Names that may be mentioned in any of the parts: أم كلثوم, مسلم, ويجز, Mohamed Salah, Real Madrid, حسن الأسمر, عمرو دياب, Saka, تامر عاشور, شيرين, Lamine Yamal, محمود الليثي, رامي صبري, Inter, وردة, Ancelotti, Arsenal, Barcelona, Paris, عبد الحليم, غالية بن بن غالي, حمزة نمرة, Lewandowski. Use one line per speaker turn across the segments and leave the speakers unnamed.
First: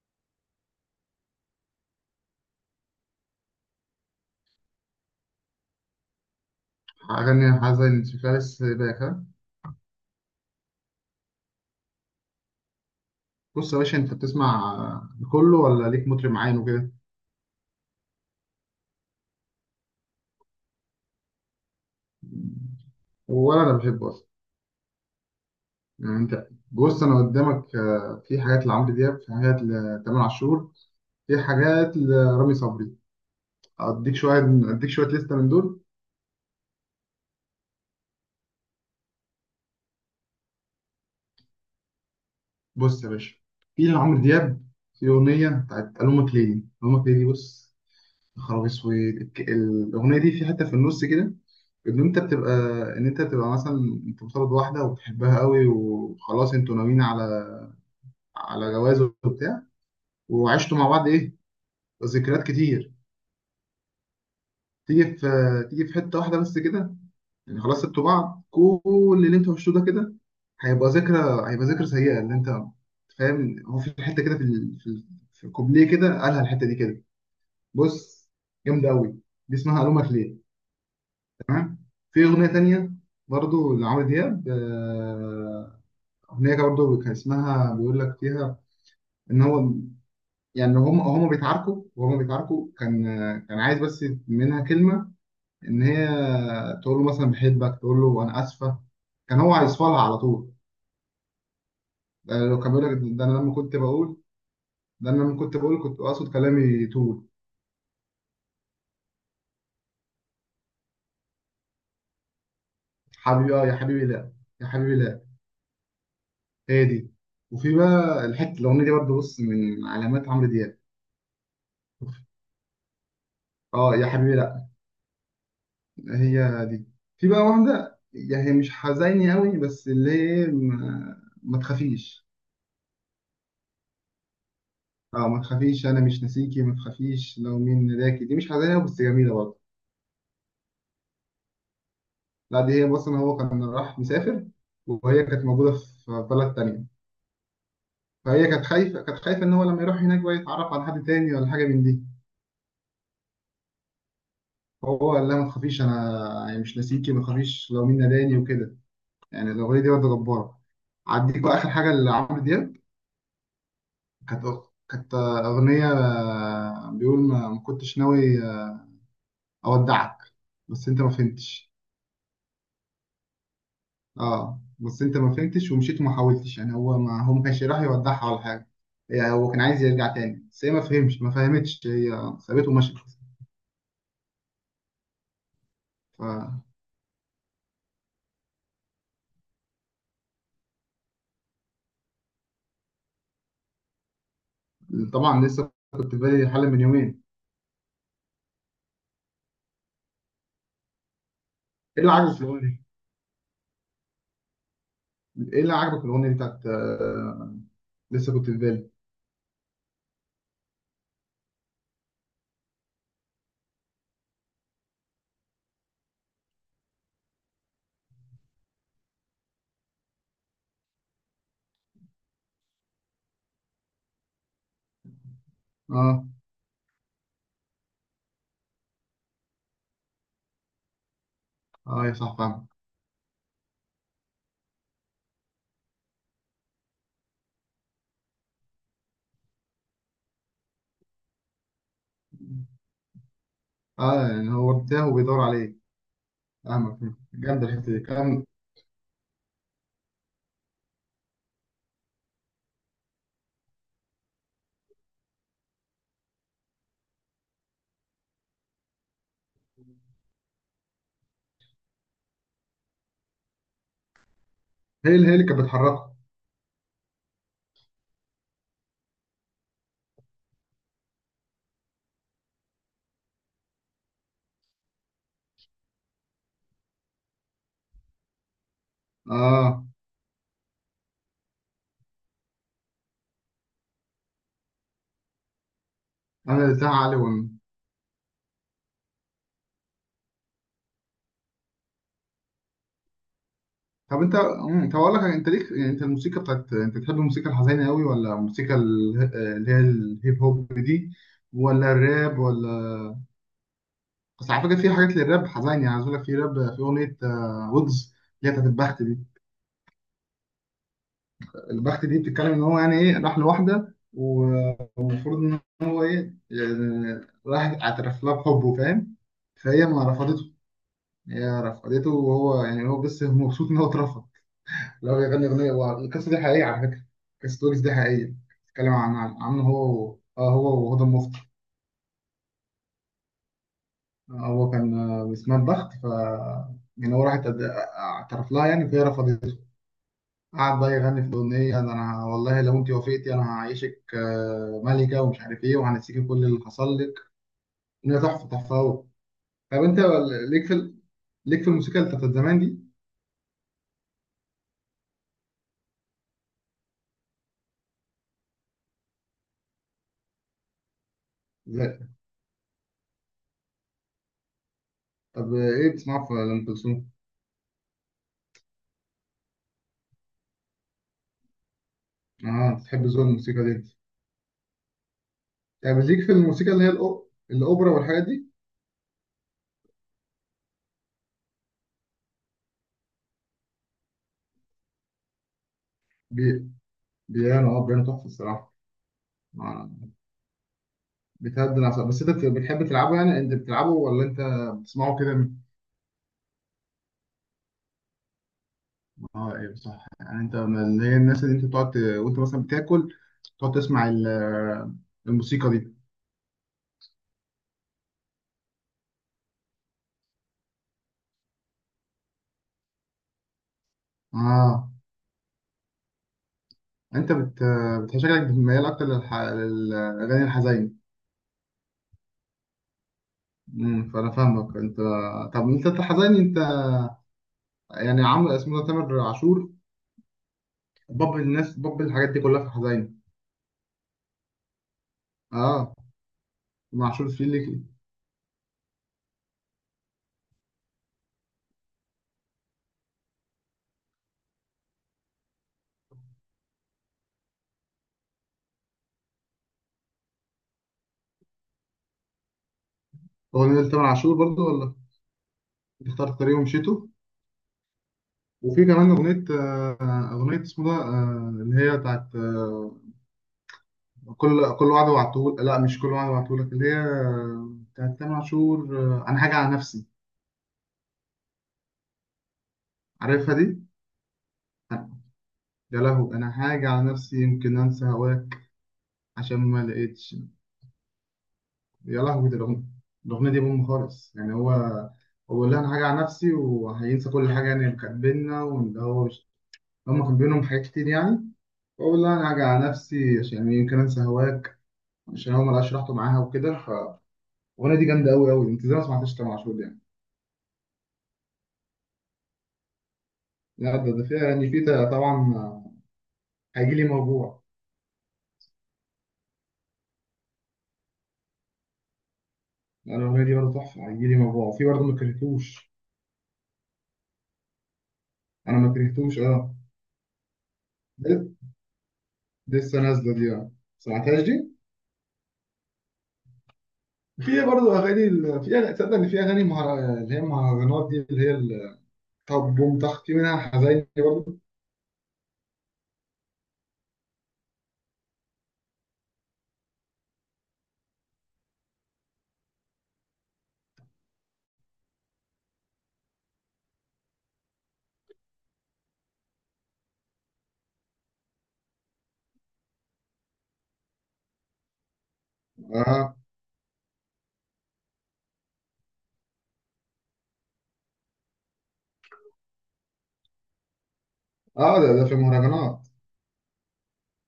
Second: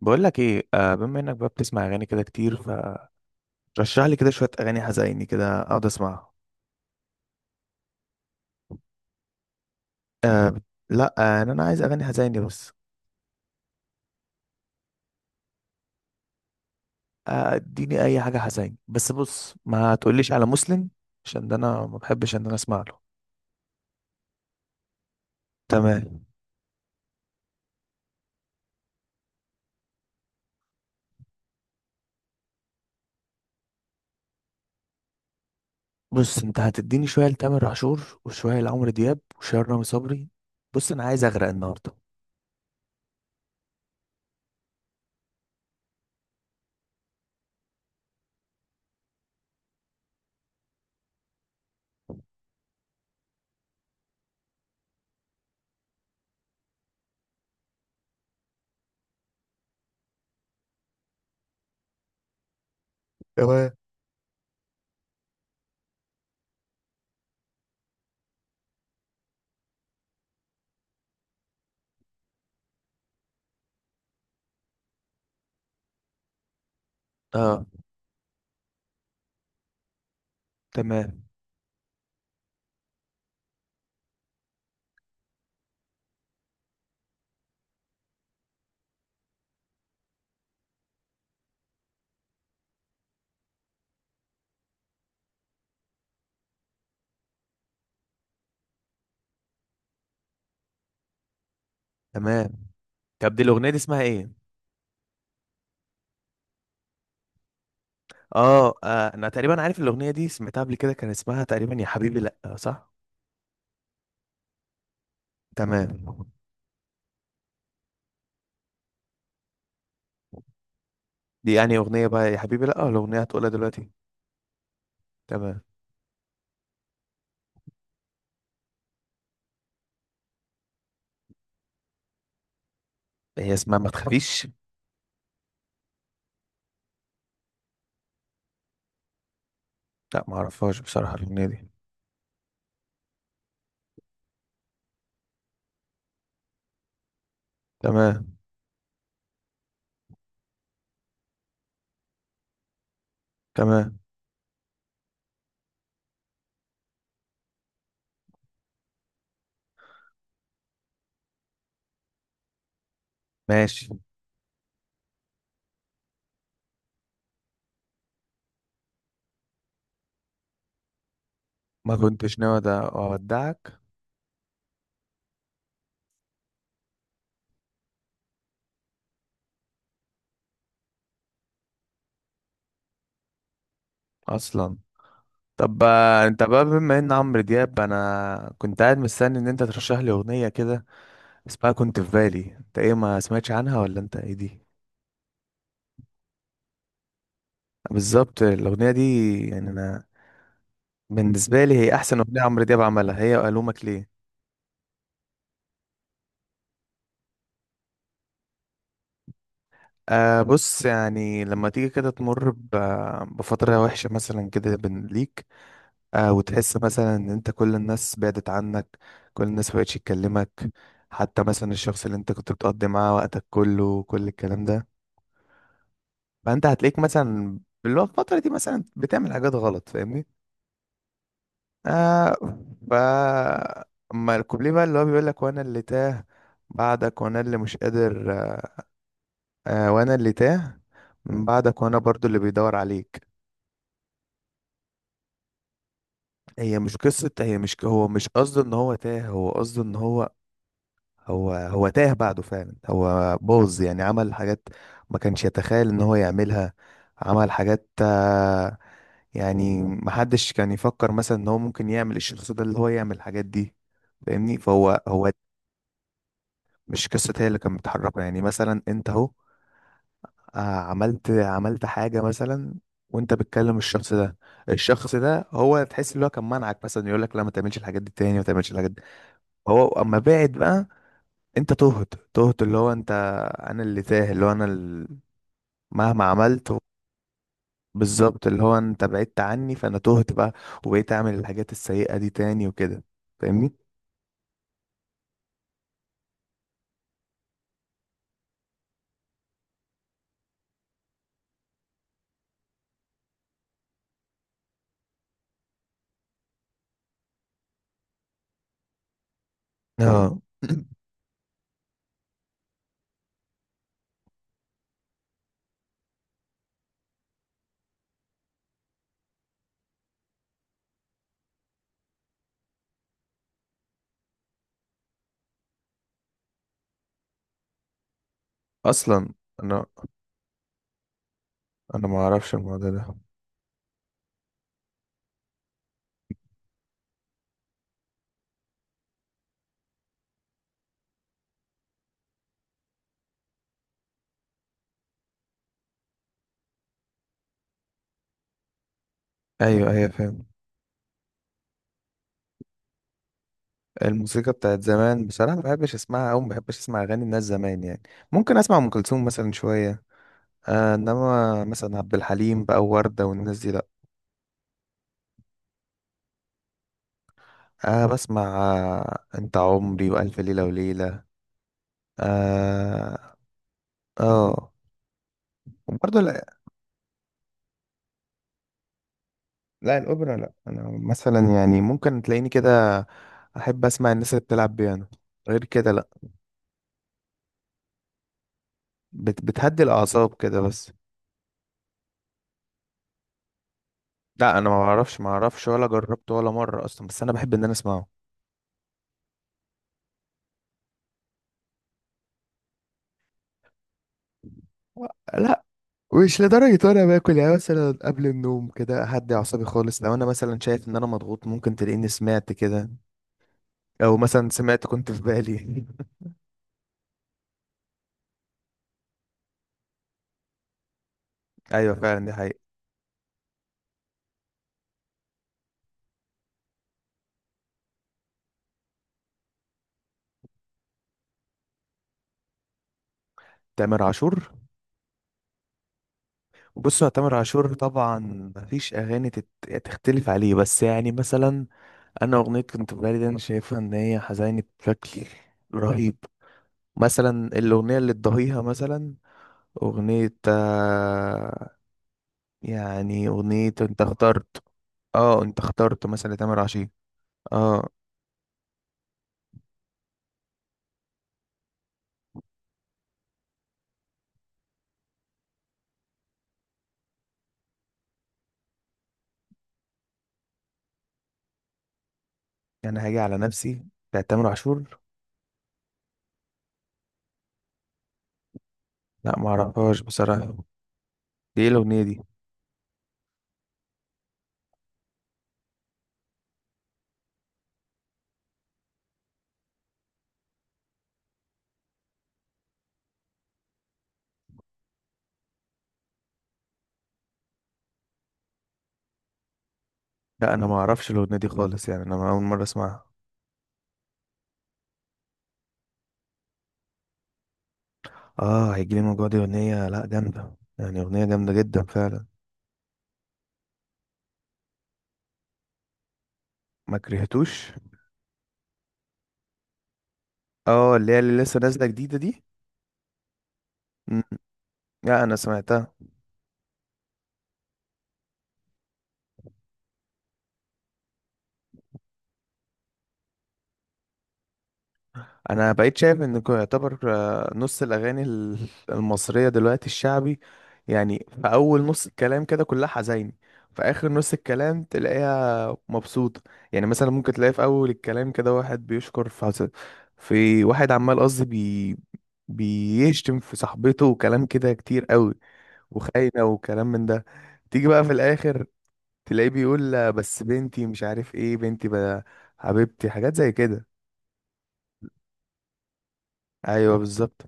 بقول لك ايه. آه، بما انك بقى بتسمع اغاني كده كتير، فرشح لي كده شويه اغاني حزيني كده اقعد اسمعها.
أغاني حزين شكلها لسه باك ها.
آه، لا. آه، انا عايز اغاني حزيني بس.
بص يا باشا، أنت بتسمع كله ولا ليك مطرب معين وكده؟
آه، اديني اي حاجه حزيني بس. بص، ما تقوليش على مسلم عشان ده انا ما بحبش ان انا اسمع له.
ولا أنا بحبه أصلا. يعني
تمام.
أنت بص أنا قدامك، في حاجات لعمرو دياب، في حاجات لتامر عاشور، في حاجات لرامي صبري. أديك شوية أديك شوية لستة من دول.
بص، انت هتديني شويه لتامر عاشور وشويه لعمرو دياب وشويه لرامي صبري. بص، انا عايز اغرق النهارده.
بص يا باشا، في لعمرو دياب في أغنية بتاعت ألومك ليه، ألومك ليه دي. بص، يا خرابي أسود. الأغنية دي في حتة في النص كده. ان انت بتبقى ان انت بتبقى مثلا انت بترضى واحده وبتحبها قوي، وخلاص انتوا ناويين على جواز وبتاع، وعشتوا مع بعض ايه، ذكريات كتير.
تمام.
تيجي في حته واحده بس كده. يعني خلاص سبتوا بعض، كل اللي انتوا عشتوه ده كده هيبقى ذكرى هيبقى ذكرى سيئه اللي انت فاهم. هو في حته كده في الكوبليه كده، قالها الحته دي كده.
اه.
بص، جامده قوي. دي اسمها الومك ليه.
تمام.
تمام. في اغنيه تانيه برضو لعمرو دياب، أغنية برضه كان اسمها بيقول لك فيها إن هو، يعني هم بيتعاركوا وهم بيتعاركوا، كان عايز بس منها كلمة، إن هي تقول له مثلا بحبك، تقول له أنا آسفة، كان هو هيصفلها على طول. ده لو
تمام.
كان بيقول لك،
طب دي الاغنيه دي اسمها ايه؟
ده أنا لما كنت بقول كنت أقصد كلامي طول.
اه, آه، انا تقريبا عارف الاغنيه دي، سمعتها قبل كده. كان اسمها تقريبا يا حبيبي لا، صح؟
حبيبي آه يا حبيبي لا، يا حبيبي لا.
تمام.
هي دي. وفي بقى الحتة الأغنية دي برضه، بص، من علامات عمرو دياب.
دي يعني أغنية بقى يا حبيبي لأ ولا أغنية هتقولها دلوقتي؟
اه يا حبيبي.
تمام.
هي دي. في بقى واحدة، يعني هي مش حزيني قوي، بس اللي هي ما تخافيش.
هي اسمها ما تخافيش؟
اه، ما تخافيش انا مش ناسيكي، ما تخافيش لو مين ناداكي، دي مش حزينة قوي بس جميلة برضه.
لأ، معرفهاش بصراحة الأغنية دي.
لا، دي هي بص ان هو كان راح مسافر، وهي كانت موجودة في بلد تانية.
تمام.
فهي كانت خايفة ان هو لما يروح هناك بقى يتعرف على حد تاني ولا حاجة من دي.
تمام.
فهو قال لها ما تخافيش انا يعني مش ناسيكي، ما تخافيش لو مين ناداني وكده. يعني الاغنية دي برضه جبارة. عديك بقى اخر حاجة لعمرو دياب.
ماشي.
كانت أغنية بيقول ما كنتش ناوي أودعك بس أنت ما فهمتش.
ما كنتش ناوي أودعك.
أه بس أنت ما فهمتش ومشيت وما حاولتش، يعني هو ما كانش راح يودعها ولا حاجة. يعني هو كان عايز يرجع تاني بس هي ما فهمتش، هي سابته ومشت.
أصلا. طب بقى انت بقى، بما ان عمرو دياب، انا كنت قاعد مستني ان انت ترشح لي اغنيه كده اسمها كنت في بالي. انت ايه ما سمعتش عنها ولا انت ايه دي؟
فطبعا لسه كنت في بالي حل من يومين.
بالظبط الاغنيه دي. يعني انا، بالنسبه لي هي
إيه اللي
احسن
عجبك
اغنيه
في
عمرو دياب
الأغنية
عملها، هي وألومك ليه.
دي؟ إيه اللي عجبك في الأغنية دي بتاعت، لسه كنت في بالي؟
آه، بص، يعني لما تيجي كده تمر بفترة وحشة مثلا كده بين ليك. آه، وتحس مثلا ان انت كل الناس بعدت عنك، كل الناس مبقتش تكلمك، حتى مثلا الشخص اللي انت كنت بتقضي معاه وقتك كله وكل الكلام ده.
أه.
فانت هتلاقيك مثلا في الفترة دي مثلا بتعمل حاجات غلط، فاهمني.
أه يا
آه.
صح فاهم.
ف اما الكوبليه بقى اللي هو بيقول لك وانا اللي تاه بعدك، وانا اللي مش قادر آه. آه، وانا اللي تاه من بعدك، وانا برضو اللي بيدور عليك.
أه يعني هو ارتاح وبيدور عليه.
هي مش
فاهمك.
قصة، هي
جامدة
مش،
الحتة دي
هو مش
كلام.
قصده ان هو تاه، هو قصده ان هو، هو تاه بعده فعلا. هو باظ يعني، عمل حاجات ما كانش يتخيل ان هو يعملها. عمل حاجات آه، يعني محدش كان يفكر مثلا ان هو ممكن يعمل الشخص ده اللي هو يعمل الحاجات دي، فاهمني. فهو هو
هي اللي كانت بتحركه.
مش قصة، هي اللي كانت بتحركه، يعني مثلا انت اهو، آه، عملت حاجة مثلا وانت بتكلم الشخص ده. الشخص ده هو تحس ان هو كان منعك مثلا، يقول لك لا، ما تعملش الحاجات دي تاني، ما تعملش الحاجات دي.
اه،
هو اما بعد بقى، انت تهت، تهت اللي هو انت، انا اللي تاه اللي هو انا مهما
انا
عملت.
قلتها علي ون.
بالظبط، اللي هو انت بعدت عني فانا تهت بقى، وبقيت اعمل الحاجات السيئة دي تاني وكده، فاهمني.
طب انت طب اقول لك، انت ليك يعني انت الموسيقى بتاعت، انت بتحب الموسيقى الحزينه قوي، ولا الموسيقى اللي هي الهيب هوب دي، ولا الراب ولا... بس على فكره في حاجات للراب حزينه، يعني عايز اقول لك، في راب، في اغنيه ويجز، اللي هي بتاعت البخت دي.
اه.
البخت دي بتتكلم ان هو، يعني ايه، راح لواحده والمفروض ان هو ايه يعني، راح اعترف لها بحبه فاهم. فهي ما رفضته. هي رفضته، وهو يعني هو بس مبسوط ان هو اترفض. اللي هو بيغني أغنية، هو القصة دي حقيقية على فكرة، قصة ويجز دي حقيقية. بتتكلم عن
اصلا،
عن عن
انا
هو. آه هو وهدى المفتي.
انا ما اعرفش الموضوع ده.
آه هو كان، اسمها البخت يعني هو راحت اعترف لها يعني، فهي رفضته. قعد بقى يغني في الأغنية ده، أنا والله لو أنت وافقتي أنا هعيشك ملكة ومش عارف إيه، وهنسيكي كل اللي حصل لك. أغنية تحفة، تحفة أوي. طب
ايوه،
أنت،
ايوه، فاهم.
ليك في ال- ليك في الموسيقى اللي بتاعت زمان دي؟
الموسيقى بتاعت زمان بصراحة ما بحبش اسمعها، او ما بحبش اسمع اغاني الناس زمان يعني. ممكن اسمع ام كلثوم مثلا شوية. آه، انما مثلا
لا.
عبد الحليم بقى ووردة والناس دي لا.
طب إيه بتسمعها في أم كلثوم؟
آه، بسمع. آه، انت عمري والف ليلة وليلة.
آه بتحب ذوق
اه.
الموسيقى دي.
آه.
يعني
وبرضه
بيزيك في
لا.
الموسيقى اللي هي الأوبرا والحاجات دي.
لا، الاوبرا لا. انا مثلا يعني ممكن تلاقيني كده احب اسمع الناس اللي بتلعب بيانو. غير كده لا.
بي... بيانو، اه، بيانو تحفة الصراحة.
بتهدي
آه،
الاعصاب كده بس.
بتهدي الأعصاب، بس أنت بتحب تلعبه، يعني أنت بتلعبه ولا أنت
لا، انا ما
بتسمعه
اعرفش،
كده
ولا جربته ولا مره اصلا، بس انا بحب ان انا اسمعه.
اه. ايه صح، يعني أنت من اللي هي الناس اللي أنت بتقعد وأنت مثلا بتاكل تقعد تسمع
لا،
الموسيقى دي.
مش لدرجة وانا باكل، يعني مثلا قبل النوم كده اهدي اعصابي خالص. لو انا مثلا شايف ان انا مضغوط ممكن تلاقيني سمعت كده، او مثلا سمعت
اه.
كنت في بالي.
أنت شكلك بتميل أكتر للأغاني الحزينة.
ايوه فعلا، دي حقيقة.
فأنا فاهمك أنت. طب أنت الحزين، أنت يعني عامل اسمه ده تامر عاشور، باب الناس، باب الحاجات دي كلها في الحزين.
تامر عاشور؟
اه.
بص،
ام
هو
عاشور
تامر
شيرين
عاشور
ليكلي.
طبعا مفيش اغاني تختلف عليه، بس يعني مثلا انا اغنيه كنت في بالي دي انا شايفها ان هي حزينه بشكل رهيب. مثلا الاغنيه اللي تضاهيها مثلا، اغنيه آه، يعني اغنيه
اغنيه
انت
لتامر عاشور برضو
اخترت.
ولا...
اه، انت اخترت
أنت
مثلا
اخترت طريق
لتامر عاشور.
ومشيته.
اه.
وفي كمان اغنيه، اغنيه اسمه ده، اللي هي بتاعت، كل وعد وعدتهولك، لا مش كل وعد وعدتهولك، اللي هي بتاعت تامر عاشور، انا حاجه على نفسي.
يعني هاجي على
عارفها
نفسي؟
دي؟
بتاعت تامر عاشور؟
يا لهو، انا حاجه على نفسي يمكن انسى هواك،
لا، ما
عشان ما
اعرفهاش
لقيتش.
بصراحه. دي ايه الاغنيه دي؟
يا لهو دي الاغنيه دي بوم خالص، يعني هو اللي انا حاجه على نفسي وهينسى كل حاجه، يعني اللي كانت بينا، وان هو مش... هما كان بينهم حاجات كتير يعني. بقول لها انا هاجي على نفسي عشان يمكن انسى هواك، عشان هو ملقاش راحته معاها وكده. فالاغنيه دي جامده قوي قوي. انت ازاي ما سمعتش تامر عاشور دي يعني؟
لا انا ما اعرفش الاغنيه دي خالص، يعني انا اول مره اسمعها.
لا ده فيها يعني في. طبعا هيجي لي موجوع.
اه، هيجيلي موجوع دي اغنية، لا جامدة يعني، اغنية جامدة جدا فعلا.
انا الاغنيه دي برضه تحفه، هيجي لي موجوع، وفي برضه ما كرهتوش.
ما كرهتوش.
انا ما كرهتوش اه.
اه، اللي هي
دي
اللي لسه نازلة جديدة دي.
دي لسه نازله دي اه.
مم،
سمعتهاش دي.
لا، انا سمعتها.
في برضه اغاني تصدق ان في اغاني اللي هي المهرجانات دي طب بوم طخ في منها حزيني برضه.
انا بقيت شايف ان يعتبر آه، نص الاغاني المصرية دلوقتي الشعبي، يعني في اول نص الكلام كده كلها حزين، في اخر نص الكلام تلاقيها مبسوطة. يعني مثلا ممكن تلاقي في اول الكلام كده واحد بيشكر في في واحد عمال، قصدي بيشتم في صاحبته وكلام كده كتير قوي،
اه.
وخاينة وكلام من ده. تيجي بقى في الآخر تلاقيه بيقول لا، بس بنتي، مش عارف ايه، بنتي بقى، حبيبتي، حاجات زي كده.
اه ده في المهرجانات.
ايوه بالظبط.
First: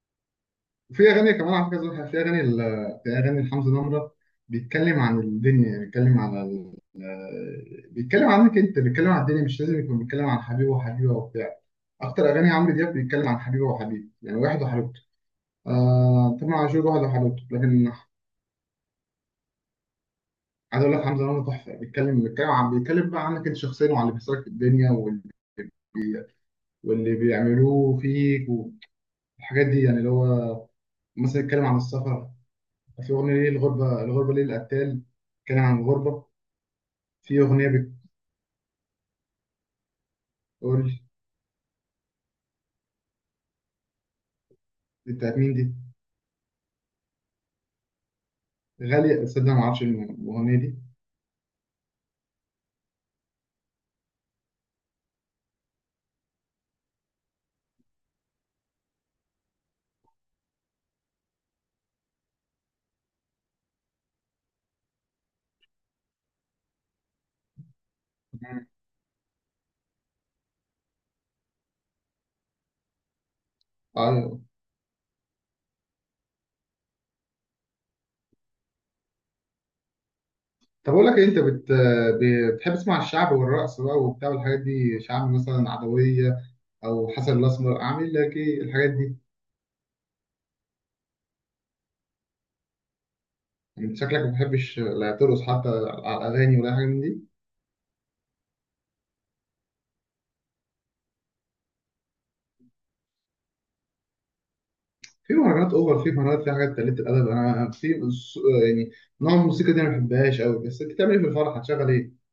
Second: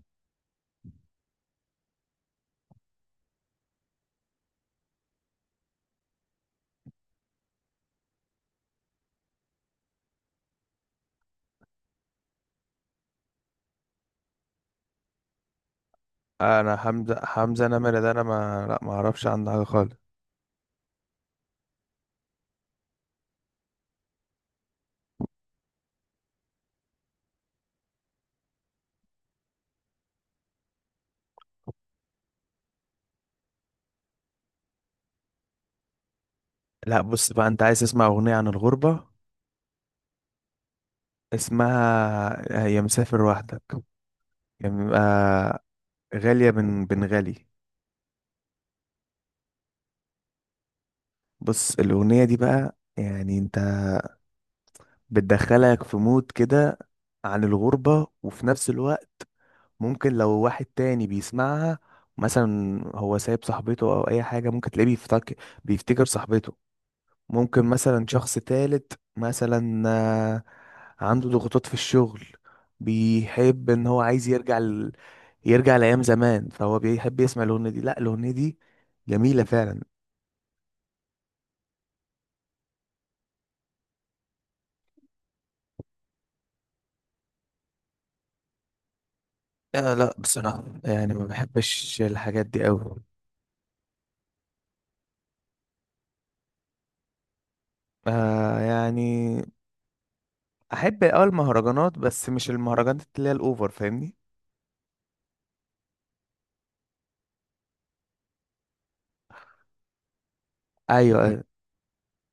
وفي اغاني كمان على فكره زوجها في اغاني لحمزة نمرة، بيتكلم عن الدنيا، بيتكلم على ال... آه، بيتكلم عنك انت، بيتكلم عن الدنيا، مش لازم يكون بيتكلم عن حبيبه وحبيبه وبتاع. اكتر اغاني عمرو دياب بيتكلم عن حبيبه وحبيب، يعني واحد وحبيبته. آه تامر
انا
عاشور واحد
حمزة
وحبيبته
حمزة
لكن...
نمرة ده، انا ما، لا، ما اعرفش عنه حاجة خالص.
عايز اقول لك حمزة نمرة تحفه، بيتكلم بقى عنك انت شخصيا، وعن اللي بيحصلك في الدنيا، واللي بيعملوه فيك والحاجات دي، يعني اللي هو مثلا يتكلم عن السفر. في أغنية، ليه الغربة، الغربة ليه القتال، بتتكلم عن الغربة.
لا، بص
في
بقى انت
أغنية
عايز تسمع اغنية عن الغربة،
بتقول دي،
اسمها يا مسافر وحدك. يا م-
بتاعت مين
آه،
دي؟
غالية بن غالي.
غالية. تصدق ما أعرفش الأغنية دي.
بص، الأغنية دي بقى يعني انت، بتدخلك في مود كده عن الغربة، وفي نفس الوقت ممكن لو واحد تاني بيسمعها مثلا هو سايب صاحبته او اي حاجة ممكن تلاقيه بيفتكر صاحبته. ممكن مثلا شخص
مم.
تالت مثلا آه، عنده ضغوطات في الشغل، بيحب ان هو عايز
أيوة.
يرجع ل... يرجع لايام زمان، فهو بيحب يسمع الاغنية دي. لا، الاغنية دي جميلة فعلا.
طب أقول لك إيه، أنت بتحب تسمع الشعب والرقص بقى وبتاع والحاجات دي، شعب مثلا عدوية أو حسن الأسمر، عامل لك إيه الحاجات دي؟
لا، لا، بصراحة يعني ما بحبش الحاجات دي قوي.
يعني أنت شكلك ما بتحبش لا ترقص حتى على الأغاني ولا حاجة من دي.
آه، يعني احب المهرجانات بس مش المهرجانات اللي هي الاوفر، فاهمني.
في مهرجانات أوفر، في مهرجانات فيها حاجات قلة الأدب، أنا في يعني نوع الموسيقى دي أنا ما بحبهاش أوي، بس أنت بتعمل إيه في
ايوه.
الفرح؟ هتشغل إيه؟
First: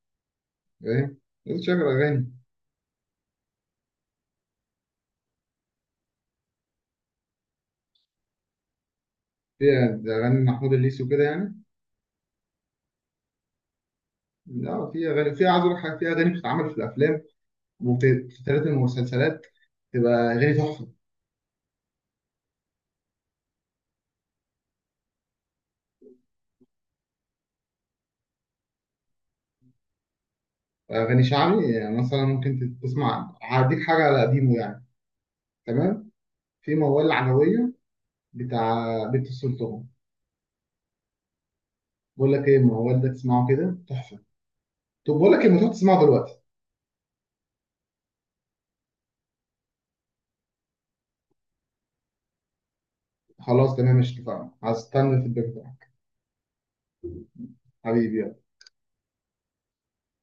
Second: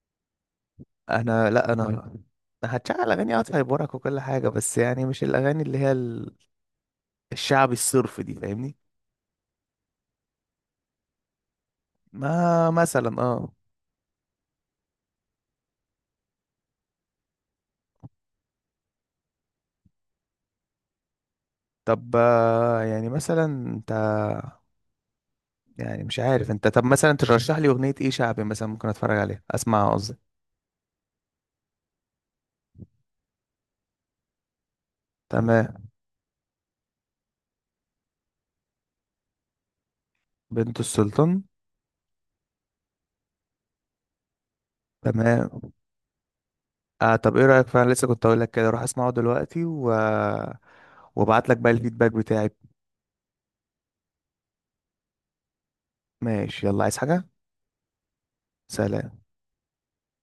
فاهم؟
انا
لازم
لا
تشغل
انا،
أغاني
أنا هتشغل اغاني اه هيبورك وكل حاجه، بس يعني مش الاغاني اللي هي الشعبي الصرف دي، فاهمني.
فيها ده، اغاني محمود الليثي وكده يعني.
ما مثلا اه.
لا، في عايز اقول لك حاجه، في اغاني بتتعمل في الافلام وبتتعرض المسلسلات، تبقى اغاني تحفه.
طب آه، يعني مثلا انت، يعني مش عارف انت، طب مثلا ترشح لي اغنيه ايه شعبي مثلا ممكن اتفرج عليها اسمعها قصدي.
اغاني شعبي يعني مثلا ممكن تسمع، هديك حاجه على قديمه يعني.
تمام.
تمام. في موال العدويه بتاع بنت السلطان.
بنت السلطان.
بقول لك ايه، الموال ده تسمعه كده تحفه. طب بقول لك ايه، ما
تمام.
تروح تسمعه دلوقتي.
آه طب ايه رايك، فعلا لسه كنت اقول لك كده، روح اسمعه دلوقتي و... وابعت لك بقى الفيدباك بتاعي.
خلاص تمام، مش اتفقنا، هستنى في البيت.
ماشي، يلا، عايز حاجه؟
حبيبي.
سلام.